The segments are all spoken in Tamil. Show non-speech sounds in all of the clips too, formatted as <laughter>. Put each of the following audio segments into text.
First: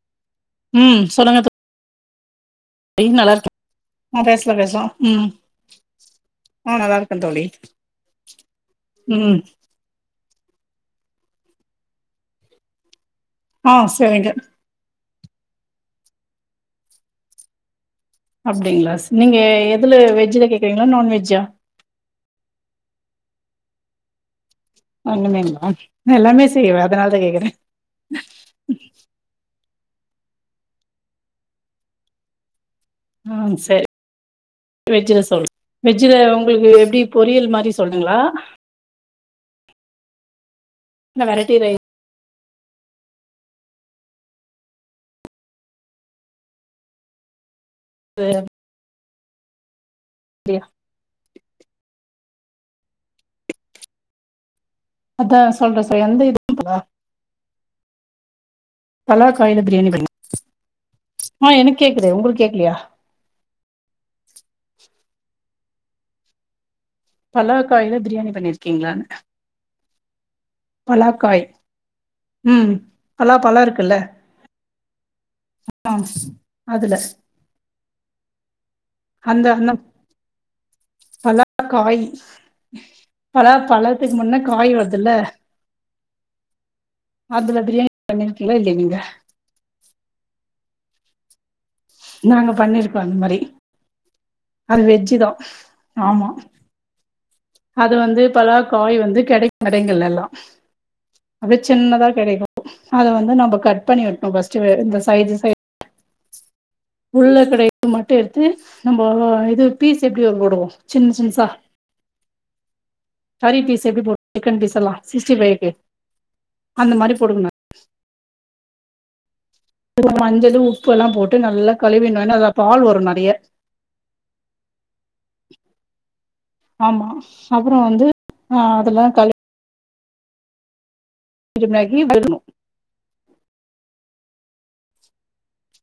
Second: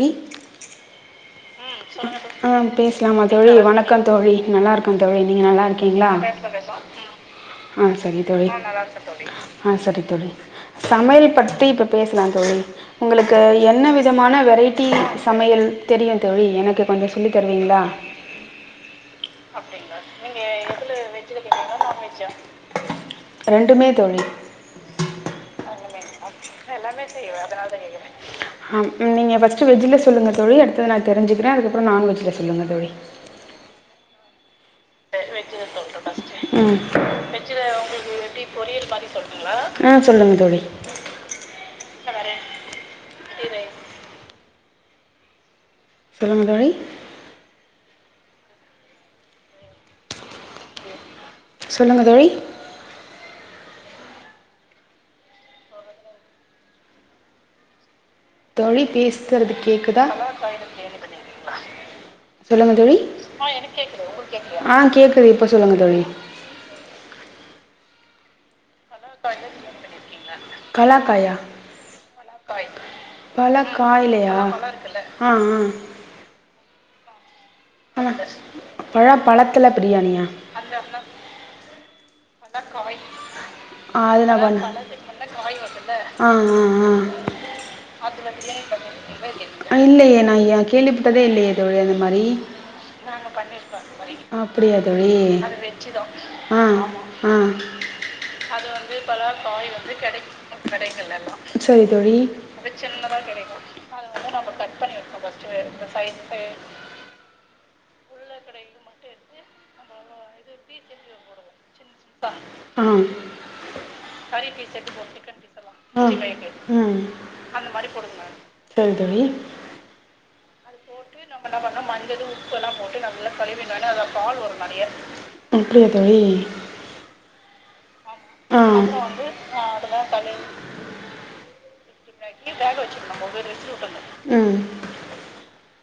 நீ ம் சொல்லுங்க தோ ம் பேசலாமா தோழி வணக்கம் ஆ தோழி பேசலா நல்லா பேசலா இருக்க தோழி ம் நீங்க நல்லா இருக்கீங்களா ஆ நல்லா இருக்கே தோழி ஆ செரி தோழி ம் ஆ செரி தோழி சமையல் பத்தி இப்போ பேசலா தோழி உங்களுக்கு ஆ என்ன சரிங்க விதமான வெரைட்டி சமையல் தெரியு தோழி எனக்கு கொஞ்சோ சொல்லி தருவீங்களா அப்டிங்களா நீங்க எதுல வெஜ்ஜல கேக்குறீங்களா நான்வெஜ்ஜா வெஜ்ஜா நான்வெஜ்ஜா ரெண்டுமே தோழி ஆ இன்னிமேலா அ எல்லாமே செய்யவேன் அதனால தான் கேக்குரே ஆ நீங்க ஃபஸ்ட்டு வெஜில்ல சொல்லுங்க தோழி அடுத்தத்து நான் தெரிஞ்சுறேன் அதுக்கப்புறே நான்வெஜ்ஜில் சொல்ங்க தோழி ம் செரி வெஜ்ஜ்ல சொல்ற வெஜ்ஜ்ல உங்களுக்கு ம் எப்டி பொரியல் மாதிரி சொல்லனுங்களா ஆ சொல்லுங்க தோழி இல்ல வெரைட்டி ரைஸ் இல்ல வேற வெரைட்டி ரைஸ் சொல்லுங்க தோழி சரி டியா சொல்லுங்க தோழி அதா சொல்றே சொல்றே எந்த இடத்துல தோழி பேசுறது கேக்குதா ஆஹ் எனக்கு கேக்குது உங்களுக்கு கேக்குலயா ஆஹ் கேக்குது இப்ப சொல்லுங்க தோழி பலவ காயில பிரியாணி பண்ணியிருக்கீங்ளா பலாக்காயா பலாக்காய் ம் பலா பல பழோ இருக்குல்ல காய்லயா ஆஹ் ஆஹ் ஆ அதுல ஆ பழ பழத்துல பிரியாணியா பலக்காயு பழ பழத்துக்கு முன்ன காய் வருதுல்ல ஆஹ் ஆஹ் அதுல பிரியாணி பண்ணிருக்கீங்களா இல்லையா நீங்க ஆஹ் இல்லையே நா கேள்விப்பட்டதே இல்லயே தோழி அது மாரி நாங்க பண்ணிருக்கோம் அந்த மாரி அப்டியா அது தோழி வெஜ்ஜு தா ஆமா ஆஹ் ஆஹ் அது வந்து பலா அது வந்து காய் இப்போலா கெடைக்கு காய் வந்து கடைங்கள்ல எல்லா கிடைக்கு கடைகள்ல அப்டியே சின்னதா சரித்தோழி கெடைக்கு அ அத சின்னதா வந்து நம்ம கிடைக்கு கட் பண்ணி அத வந்து வெட்ணு நம்ம ஃபஸ்ட்டு வெ கட் இந்த பண்ணணு சைடு சை ஃபஸ்ட்டு இந்த சைடுக்கு உள்ள கடைரது மட்டு எடுத்து நம்போ இது பீஸ் எப்டி வ போடுவோ சின்ன சின்னசா உம் கறி பீஸ் எப்டி போடுவோ சிக்கன் பீஸ்ல்லா சிக்ஸ்டிஃபைக்கு ஆஹ் ம் சரி தோழி இது மஞ்சலு உப்புல்லா போட்டு நல்லா கழுவி ஏனா அதுல பால் வரு நெறைய அப்டியா தோழி ஆமா அப்புறோ வந்து ஆ அதுல கழு ஆ அதுலதா கழுவி ஊத்தனு இது நஹி வேறு <inaudible> ம்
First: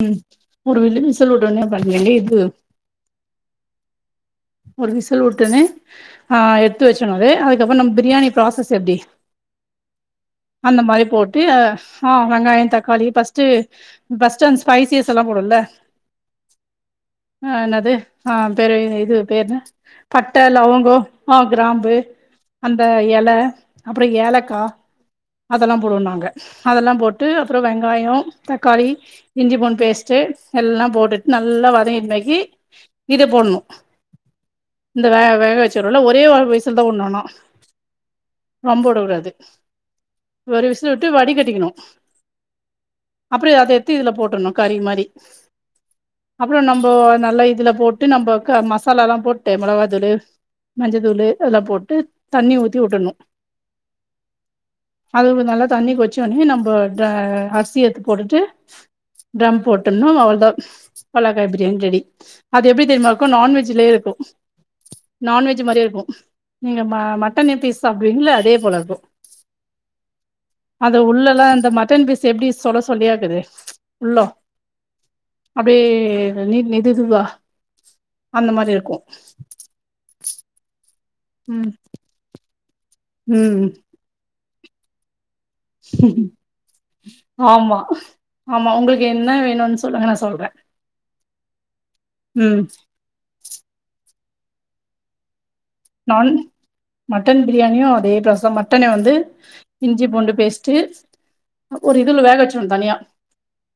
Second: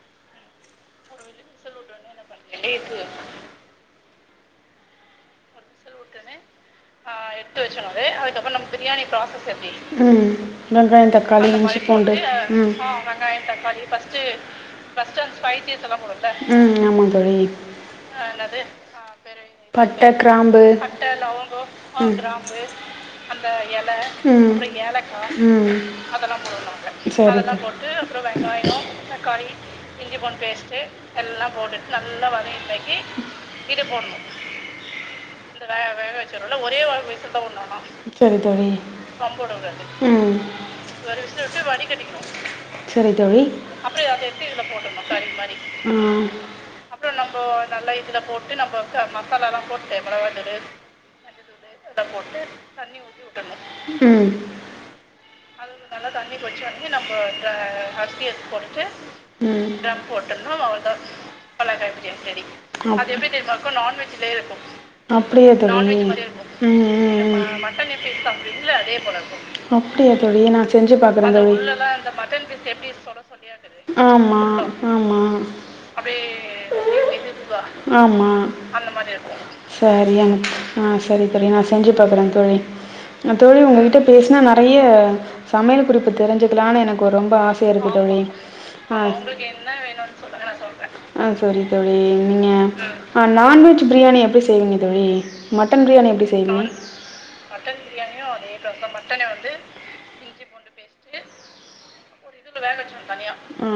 ம் ஒரு வேல விசில் விட்டோனே பண்ணுங்க இது ஒரு விசில் விட்டோன்னே ஆ எடுத்து வச்சணு அது அதுக்கப்புறோ நம்ம பிரியாணி ப்ராசஸ் எப்டி ப்ராசஸ் எப்டி அந்த மாரி போட்டு ஆ வெங்காயோ தக்காளி பர்ஸ்ட்டு பஸ்ட்டு அந்த ஸ்பைசியஸ் எல்லா போடுவோம்ல ம் ஆமா தோழி ஆ என்னது ஆ பெரிய இது பேர் என்ன பட்ட லவங் ங்கோ ஆ கிராம்பு அந்த எல அப்புறே ஏலக்கா அப்புறோ அதெல்லா போடுவோம் நாங்க அதெல்லா போட்டு அப்புறோ வெங்காயோ தக்காளி இஞ்சி பூண்டு பேஸ்ட்டு பேஸ்ட்டு எல்லா போட்டுட்டு எல்லா நல்லா போட்டுட்டு நல்லா வதங்கினமேக்கி வதங்கி இத போடணு <unintelligible> இது போடணு இந்த வே வா வச்சுரோல ஒரே ஒரு விசிலு தா உடணு ஆனா சரி தோழி ரொம்ப வுட கூடாது ம் ஒரு விசில் விட்டு வடிக் கட்டிக்கணு சரி தோழி அப்புறோ அத எடுத்து இதுல போட்ருணு கறி மாரி ஆ அப்புறோ நம்போ நல்லா இதுல போட் ல போட்டு நம்ம வ மசாலாலா போட்டு மஞ்சத்தூளு அதெல்லா போட்டு தண்ணி ஊத்தி விட்டணு ம் அது நல்லா தண்ணி கொதிச்சு உன்னே நம்போ அரிசி எடுத்து போட்டுட்டு தம் ம் போட்டுனு அவ்ளதா பல்லக்காய் பிரியாணி ரெடி அது எப்டி தெரியுமா இருக்கு நான்வெஜ் நான்வெஜ்லயே இருக்கு அப்படியே தோழி நான்வெஜ் மாரியே இருக்கு ம் ம் ம் ம் மட்டன் எப்டி இருக்கோ அதே போல இருக்கு அப்டியா தோழி நா செஞ்சு அது பாக்குறே உள்ளல்லா தோழி அது அந்த உள்ளளா இந்த மட்டன் பீஸ் சொல எப்டி சொலயா சேள இருக்குது சேளயா இருக்குது உள்ளோ ஆமா ஆமா அப்டியே நீ இது இதுவா <unintelligible> ல்லா ஆமா அந்த மாரி இருக்கு சேரியாங்க ஆ சேரி தோழி நா ம் செஞ்சு பாக்குறே தோழி தோழி ம் உங்ககிட்ட பேசினா நெறைய சமையல் குறிப்பு தெரிஞ்சுக்கலான்னு எனக்கு ஒரு ரொம்ப ஆசையாக ஆமா இருக்குது தோழி உங்களுக்கு என்ன வேணுனு சொல்லுங்க நா சொல்ற ஆ சேரி தோழி நீங்க ம் ஆ நான்வெஜ் பிரியாணி எப்டி செய்வீங்க தோழி மட்டன் பிரியாணி எப்டி நான் செய்வீங்க மட்டன் பிரியாணியு அதே ப்ராச தா மட்டன வந்து இஞ்சி பூண்டு பேஸ்ட்டு ஒரு இதுல வேக வச்சிரனு தனியா அ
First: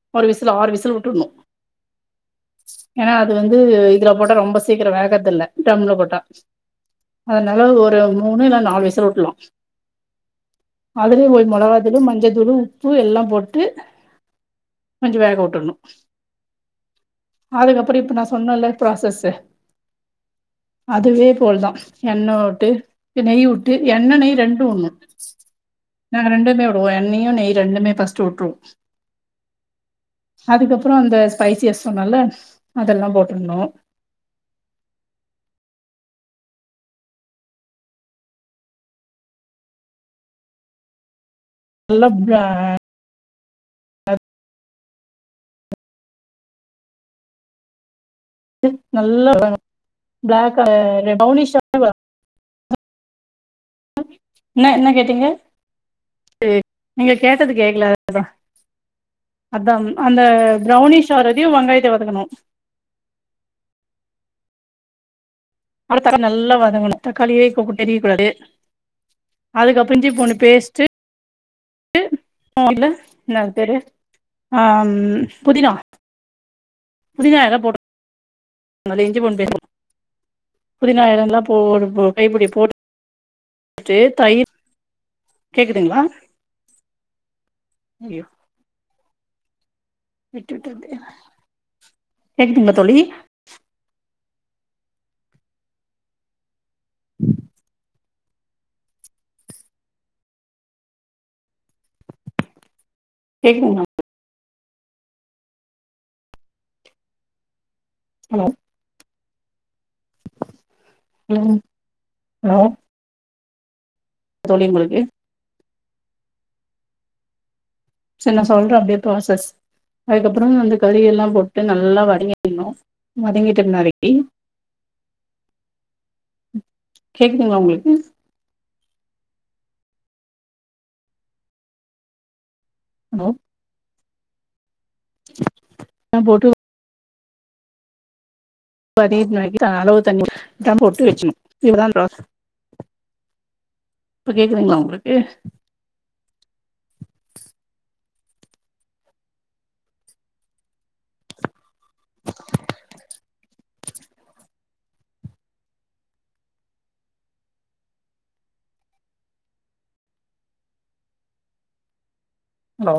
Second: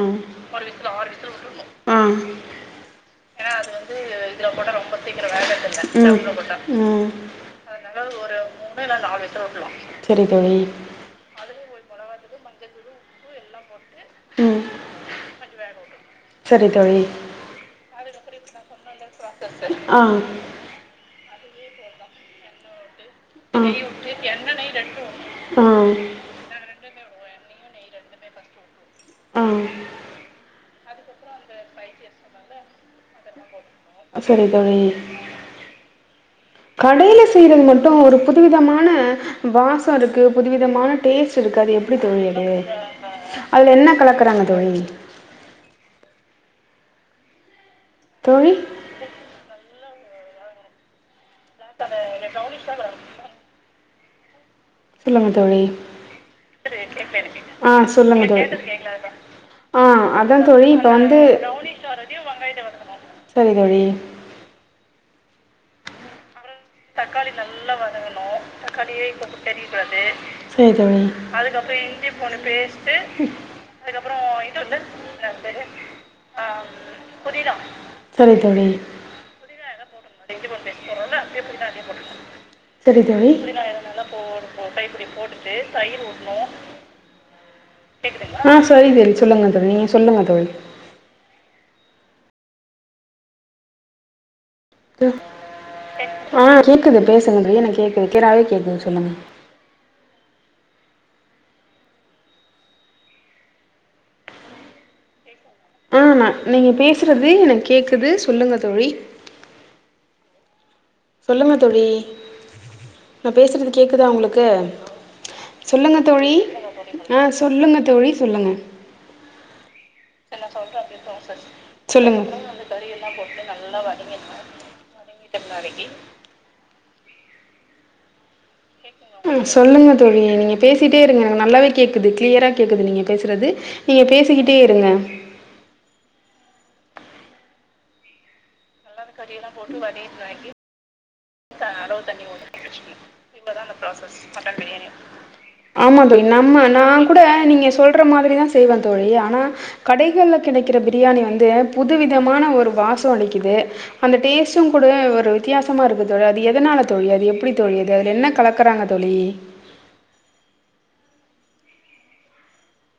ஒரு விசில் ஆறு விசில் உடனு ஆ ஏனா அது வந்து இதுல போட்டா ரொம்ப சீக்கிரோ வேகுறது இல்ல அடுப்புல போட்டா ம் அதுனால ஒரு மூணு இல்ல நாலு விசில் உடலா சேரி தோழி அதுலயே போய் மிளகாத்தூளு மஞ்சள்த்தூளு உப்பு எல்லா போட்டு கொஞ்சோ வேக விட்டுடனு செரி தோழி அதுக்கப்றோ இப்ப நா சொன்னேன்ல ப்ராசஸ்சு ஆ அதுவே போல தா எண்ண விட்டு நெய் வுட்டு எண்ணெ நெய் ரெண்டு உடணு ஆ நாங்க ரெண்டுமே வுடுவோ எண்ணையு நெய் ரெண்டுமே ஃபஸ்ட் வுட்டுருவோ ஆ அதுக்கப்பறோ அந்த ஸ்பைசியஸ் சொன்னால அதெல்லா போட்றணு சேரி தோழி கடையில செய்றது மட்டு ஒரு புதுவிதமான வாசோ இருக்கு புதுவிதமான டேஸ்ட் இருக்கு அது எப்டி நல்லா தோழி ப்ளா அது அதுல் என்ன கலக்கறாங்க தோழி தோழி நல்ல பிளாக்கா ஆ ப்ரெளனிஷா அத இந்த ப்ரெளனிஷா வதங்கனு என்ன என்ன கேட்டீங்க தோழி நீங்க கேட்டது ஆ கேக்கல அதா சொல்லுங்க தோழி அதா ஆ அந்த அதா தோழி இப்ப ப்ரெளனிஷ் வந்து ஆகிரதியு வெங்காயத்த வதக்கணு செரி தோழி <unintelligible> நல்லா வதங்கணு தக்காளியே கூட‌ தெரியக் கூடாது தக்காளிய இப்ப தெரியக்கூடாது செரி தோழி அதுக்கப்புறோ எ இல்ல என்ன அது பேரு ஆ ம் புதினா ஆ ம் புதினா இல போட்டனு இஞ்சு பூண்டு போஸ்ட் போடணு இஞ்சி பூண்டு பேஸ்ட் போடுறோம்ல அப்டியே புதினாவையு ஒரு போட்ரனு கைப்பிடி சேரி தோழி இஞ்சி புதினா போட்டுட்டு எல்லா தயிர் ஒரு கைப்பிடி போட்டுட்டு தயிர் ஊத்தணு அயோ ஆ சேரி தோழி சொல்லுங்க தோழி சொல்லுங்க தோழி விட்டுவிட்டு கேக் ஆ கேக்குதுங்களா தோழி ஆ கேக்குது பேசுங்க பிரியா என்ன கேக்குது கீளியராவே கேக்குது சொல்லுங்க கேட்க்ணுமா ஆமா நீங்க பேசுறது எனக் கேக்குது ஹலோ சொல்லுங்க தோழி சொல்லுங்க ம் தோழி ஹலோ நா பேசுறது கேக்குதா உங்களுக்கு தோழி உங்களுக்கு சொல்லுங்க தோழி ஆ சொல்லுங்க தோழி செரி நா சொல்லுங்க சொல்ற அப்டியே ப்ராசஸ் அதுக்கப்றோ அந்த கறி எல்லா போட்டு நல்லா வதங்கிர்ணு எல்லா போட்டு நல்லா வதங்கிர்ணு வதங்கிட்ட பின்னாடிக்கி கேக்குதுங்ளா உங்ளுக்கு ஆ சொல்லுங்க தோழி நீங்க பேசிட்டே இருங்க எனக்கு நல்லாவே கேக்குது கிளியரா கேக்குது நீங்க ஹலோ பேசுறது நீங்க பேசிக்கிட்டே இருங்க ஆ போட்டு <inaudible> அளவு தண்ணி போட்டு தம் போட்டு வச்சிணு அளவு தண்ணி ஊத்தி வச்சிர்ணு இவ்ளோதா அந்த ப்ராசஸ் இப்ப மட்டன் கேக்குதுங்களா பிரியாணி உங்களுக்கு ஆமா தோழி நம்ம நா கூட நீங்க சொல்ற மாதிரி தா செய்வே தோழி ஆனா கடைகள்ல கெடைக்கிற பிரியாணி வந்து புது விதமான ஒரு வாசோ அளிக்குது அந்த டேஸ்டு கூட ஒரு வித்தியாசமா இருக்கு அது எதனால தோழி அது எப்டி தோழி அது அதுல என்ன கலக்கறாங்க தோழி அலோ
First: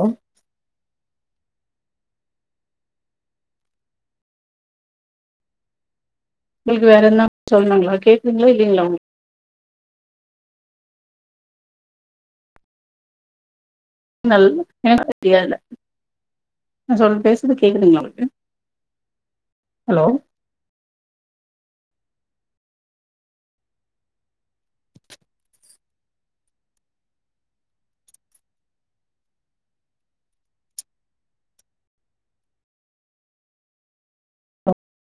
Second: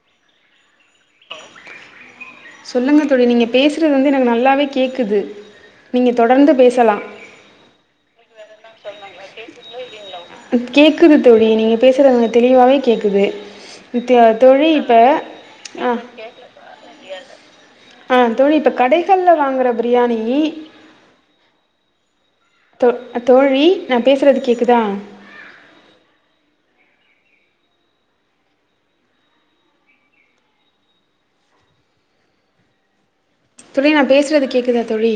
சொல்லுங்க தோழி‌ நீங்க பேசுறது வந்து எனக்கு நல்லாவே கேக்குது நீங்க தொடர்ந்து உங்ளுக்கு பேசலா வேற எதுனா சொல்ணுங்ளா கேக்குங்ளா இல்லைங்ளா உங்க கேக்குது தோழி நீங்க பேசுறது எனக்கு தெளிவாவே கேக்குது த்தியா நல் தோழி இப்ப எனக்கு சரியா இல்ல ஆ நா சொல் பேசுறது கேக்குதுங்களா ஆ உங்களுக்கு தோழி இப்ப கடைகள்ல வாங்குற ஹலோ பிரியாணி தோ தோழி நா பேசுறது கேக்குதா தோழி நா பேசுறது கேக்குதா தோழி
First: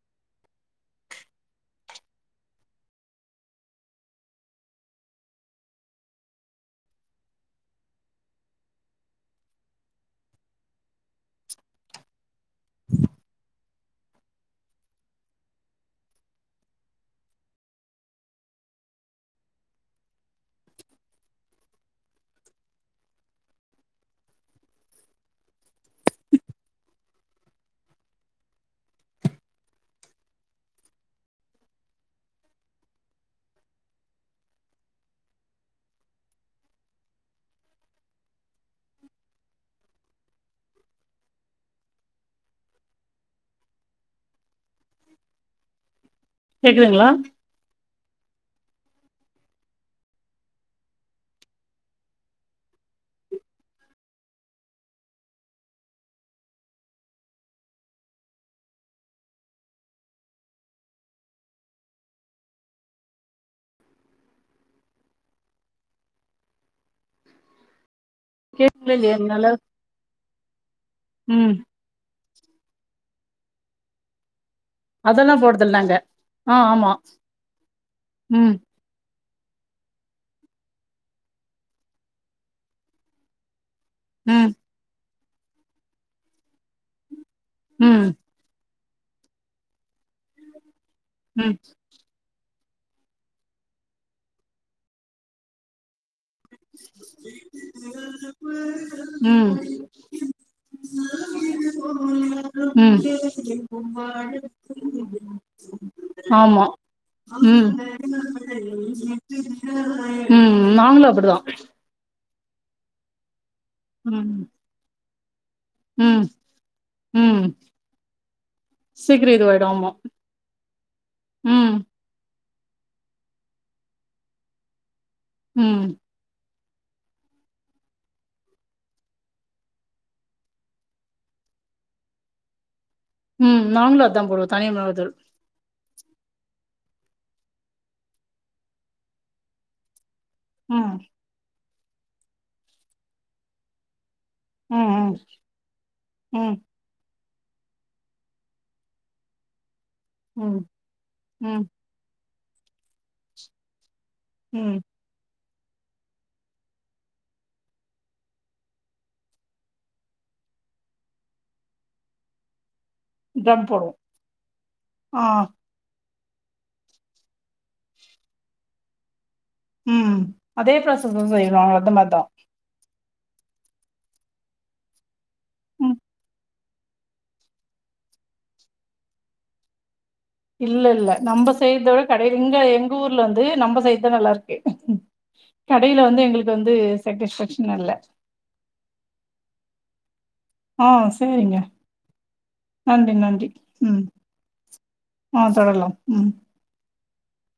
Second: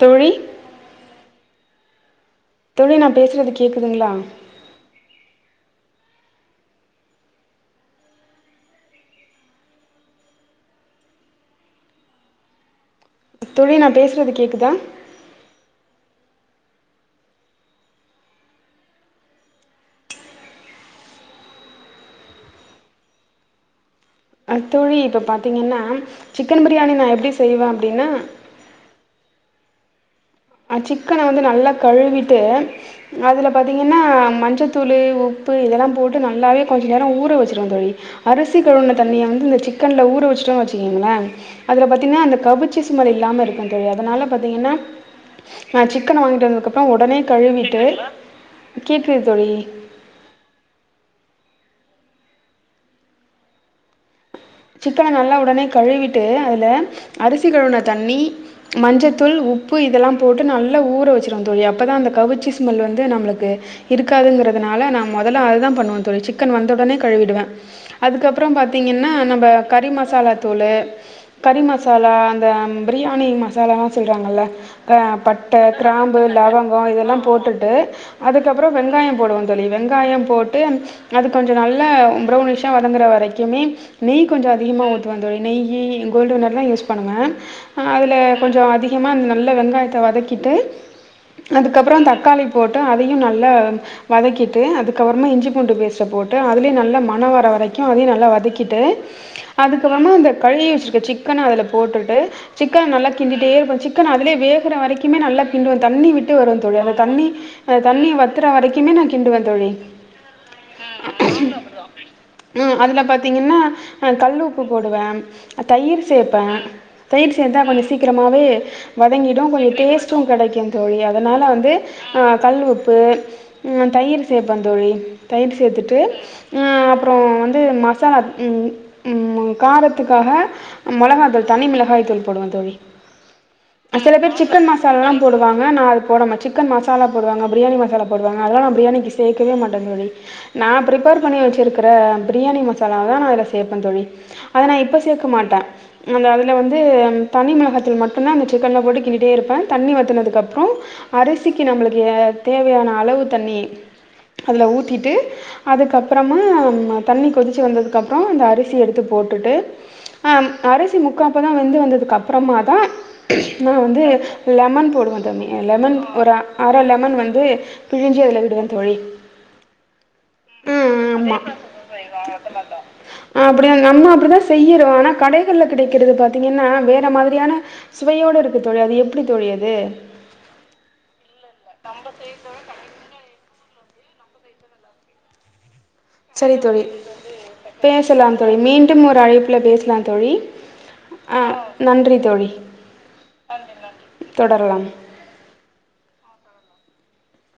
தோழி தோழி நா பேசுறது கேக்குதுங்ளா தோழி நா பேசுறது கேக்குதா அ தோழி இப்ப பார்த்தீங்கன்னா சிக்கனு பிரியாணி நா எப்டி செய்வே அப்டின்னா அ சிக்கன வந்து நல்லா கழுவிட்டு அதுல பார்த்தீங்கன்னா மஞ்சத்தூளு உப்பு இதெல்லா போட்டு நல்லாவே கொஞ்ச நேரோ ஊற வச்சிருவே தோழி அரிசி கழுவுன தண்ணிய வந்து இந்த சிக்கன்ல ஊற வச்சிட்டோ வச்சுக்கிங்கள அதுல பாத்தீனா அந்த கவிச்சி ஸ்மெல் இல்லாம இருக்கு தோழி அதனால பாத்தீங்கன்னா நா சிக்கன வாங்கிட்டு வந்ததுக்கப்புறோ கேக்குதுங்களா உடனே கழுவிட்டு கேக்குது தோழி சிக்கன நல்லா உடனே கழுவிட்டு அதுல அரிசி கழுவுன தண்ணி மஞ்சத்தூள் உப்பு இதெல்லா போட்டு நல்லா ஊற வச்சிருவ தோழி அப்போ தா அந்த கவிச்சி ஸ்மெல் வந்து நம்ளுக்கு இருக்காதுங்கறதுனால நா மொதல்ல அதுதா பண்ணுவே தோழி சிக்கன் வந்த உடனே கழுவிடுவே அதுக்கப்றோ கேக்குதுங்களா பார்த்தீங்கன்னா இல்லையா என்னால நம்ம கறி மசாலா தூளு ம் கறி ம மசாலா அந்த பிரியாணி மசாலல்லா சொல்றாங்கல்ல ப அதெல்லா பட்ட போடுறதில்ல நாங்க கிராம்பு ஆ லவங்கோ ஆமா இதெல்லா போட்டுட்டு ம் அதுக்கப்புறோ வெங்காய போடுவோ தோழி வெங்காயம் போட்டு அது கொஞ்ச நல்லா பிரௌனிஷா வதங்குற வரைக்குமே நெய் கொஞ்ச ம் அதிகமாக ஊத்துவ தோழி நெய்யி கோல்டுவின்னர்லா யூஸ் பணணுவே ம் அதுல கொஞ்சோ அதிகமா நல்ல வெங்காயத்த வதக்கிட்டு ம் அதுக்கப்றோ தக்காளி போட்டு அதையு நல்லா வதக்கிட்டு அதுக்கப்புறமா இஞ்சி பூண்டு பேஸ்ட போட் டு அதுலியு நல்லா மன வர வரைக்கு அதே நல்லா வதக்கிட்டு ம் அதுக்கப்புறமா அந்த கழுவி வச்சிக்கிற சிக் கன அதுல போட்டுட்டு சிக்கன ம் நல்லா கிண்டிட்டே இருப்ப சிக்கன அதுலே வேகுற வரைக்கிமே நல்லா கிண்டுவ தண்ணி விட்டு வரு ஆமா தோழி அந்த தண்ணி ம் அந்த தண்ணி வத்துற வரைக்குமே நா கிண்டுவ தோழி உம் நாங்களு அப்பிடிதா ம் அதுல பாத்தீங்கன்னா அ கல் ம் உப்பு போடுவே தயிர் ம் சேப்பே தயிர் ம் சேந்தா கொஞ்ச சீக்கிரமாவே சீக்கிர வதங்கிடு கொஞ்ச இதுவாயிடு ஆமா டேஸ்ட்டூ கெடைக்கு தோழி அதனால வந்து ம் ஆ கல் உப்பு ம் நா தயிரு சேப்பேந்தோழி தயிர் ம் சேத்துட்டு நா அப்றோ வந்து மசாலா ம் ம்ம காரத்துக்காக மொளகா தூள் தனி மிளகாய் தூள் போடுவ தோழி ம் நாங்களு சில அதா பேர் போடுவோ தனி சிக்கன் மசாலால்லா மிளகாத்தூள் போடு வாங்க நா அது போடம சிக்கன் மசாலா போடுவாங்க பிரியாணி மசாலா போடுவாங்க அதல்லா நா பிரியாணிக்கி சேக்கவே மாட்டந்தோழி நா ம் ப்ரிப்பேர் பண்ணி வச்சிருக்குற பிரியாணி மசாலாவதா நா இதுல சேப்பந் தோழி அத நா ம் இப்ப ம் சேக்க மாட்டே அந்த அதுல ம் வந் து அந் தனிமிளகாத்தூள் மட்டுந்தா அந்த சிக்கன்ல போட்டு கிண்டிட்டே இருப்பே தண்ணி ம் வத்துனதுக்கப்றோ அரிசிக்கி ம் நம்மளுக்கு தேவையான அளவு தண்ணி அதுல ம் ஊத்தீட்டு அதுக்கப்றமாம்ம தண்ணி கொதிச் சி வந்ததுக்கப்றோ இந்த அரிசி எடுத்து போட்டுட்டு ஆம் அரிசி முக்காப்பதோ வெந்து வந்ததுக்கப்றமாதா ட்ரம் நா போடுவோ வந்து லெமன் போடுவ ஆ தமி அ லெமன் ஒரு அ அர லெமன் வந்து பிழிஞ்சி அதுல விடுவ தோழி உம் அதே ப்ராசஸ்தா செய்யணு அத மார்தா அ அப்டியா நம்ம அப்டிதா செய்யிறோ ஆனா கடைகள்ல ம் கிடைக்கிறது பாத்தீங்கன்னா வே ற மாதிரியான சுவையோட இருக்கு தோழி அது எப்டி தோழி அது இல்ல இல்ல நம்ம செய்றத விட கடை இங்க எங்க ஊர்ல வந்து நம்ம செய்றதுதா நல்லாருக்கு கடையில வந்து எங்களுக்கு சரி வந்து தோழி சேட்டிஸ்ஃபேக்ஷனா இல்ல பேசலாம் தோழி மீண்டும் ஒரு அழைப்புல பேசலா தோழி ஆ ஆ சேரிங்க நன்றி தோழி நன்றி நன்றி ம் தொடரலாம் ஆ தொடரலாம் ம்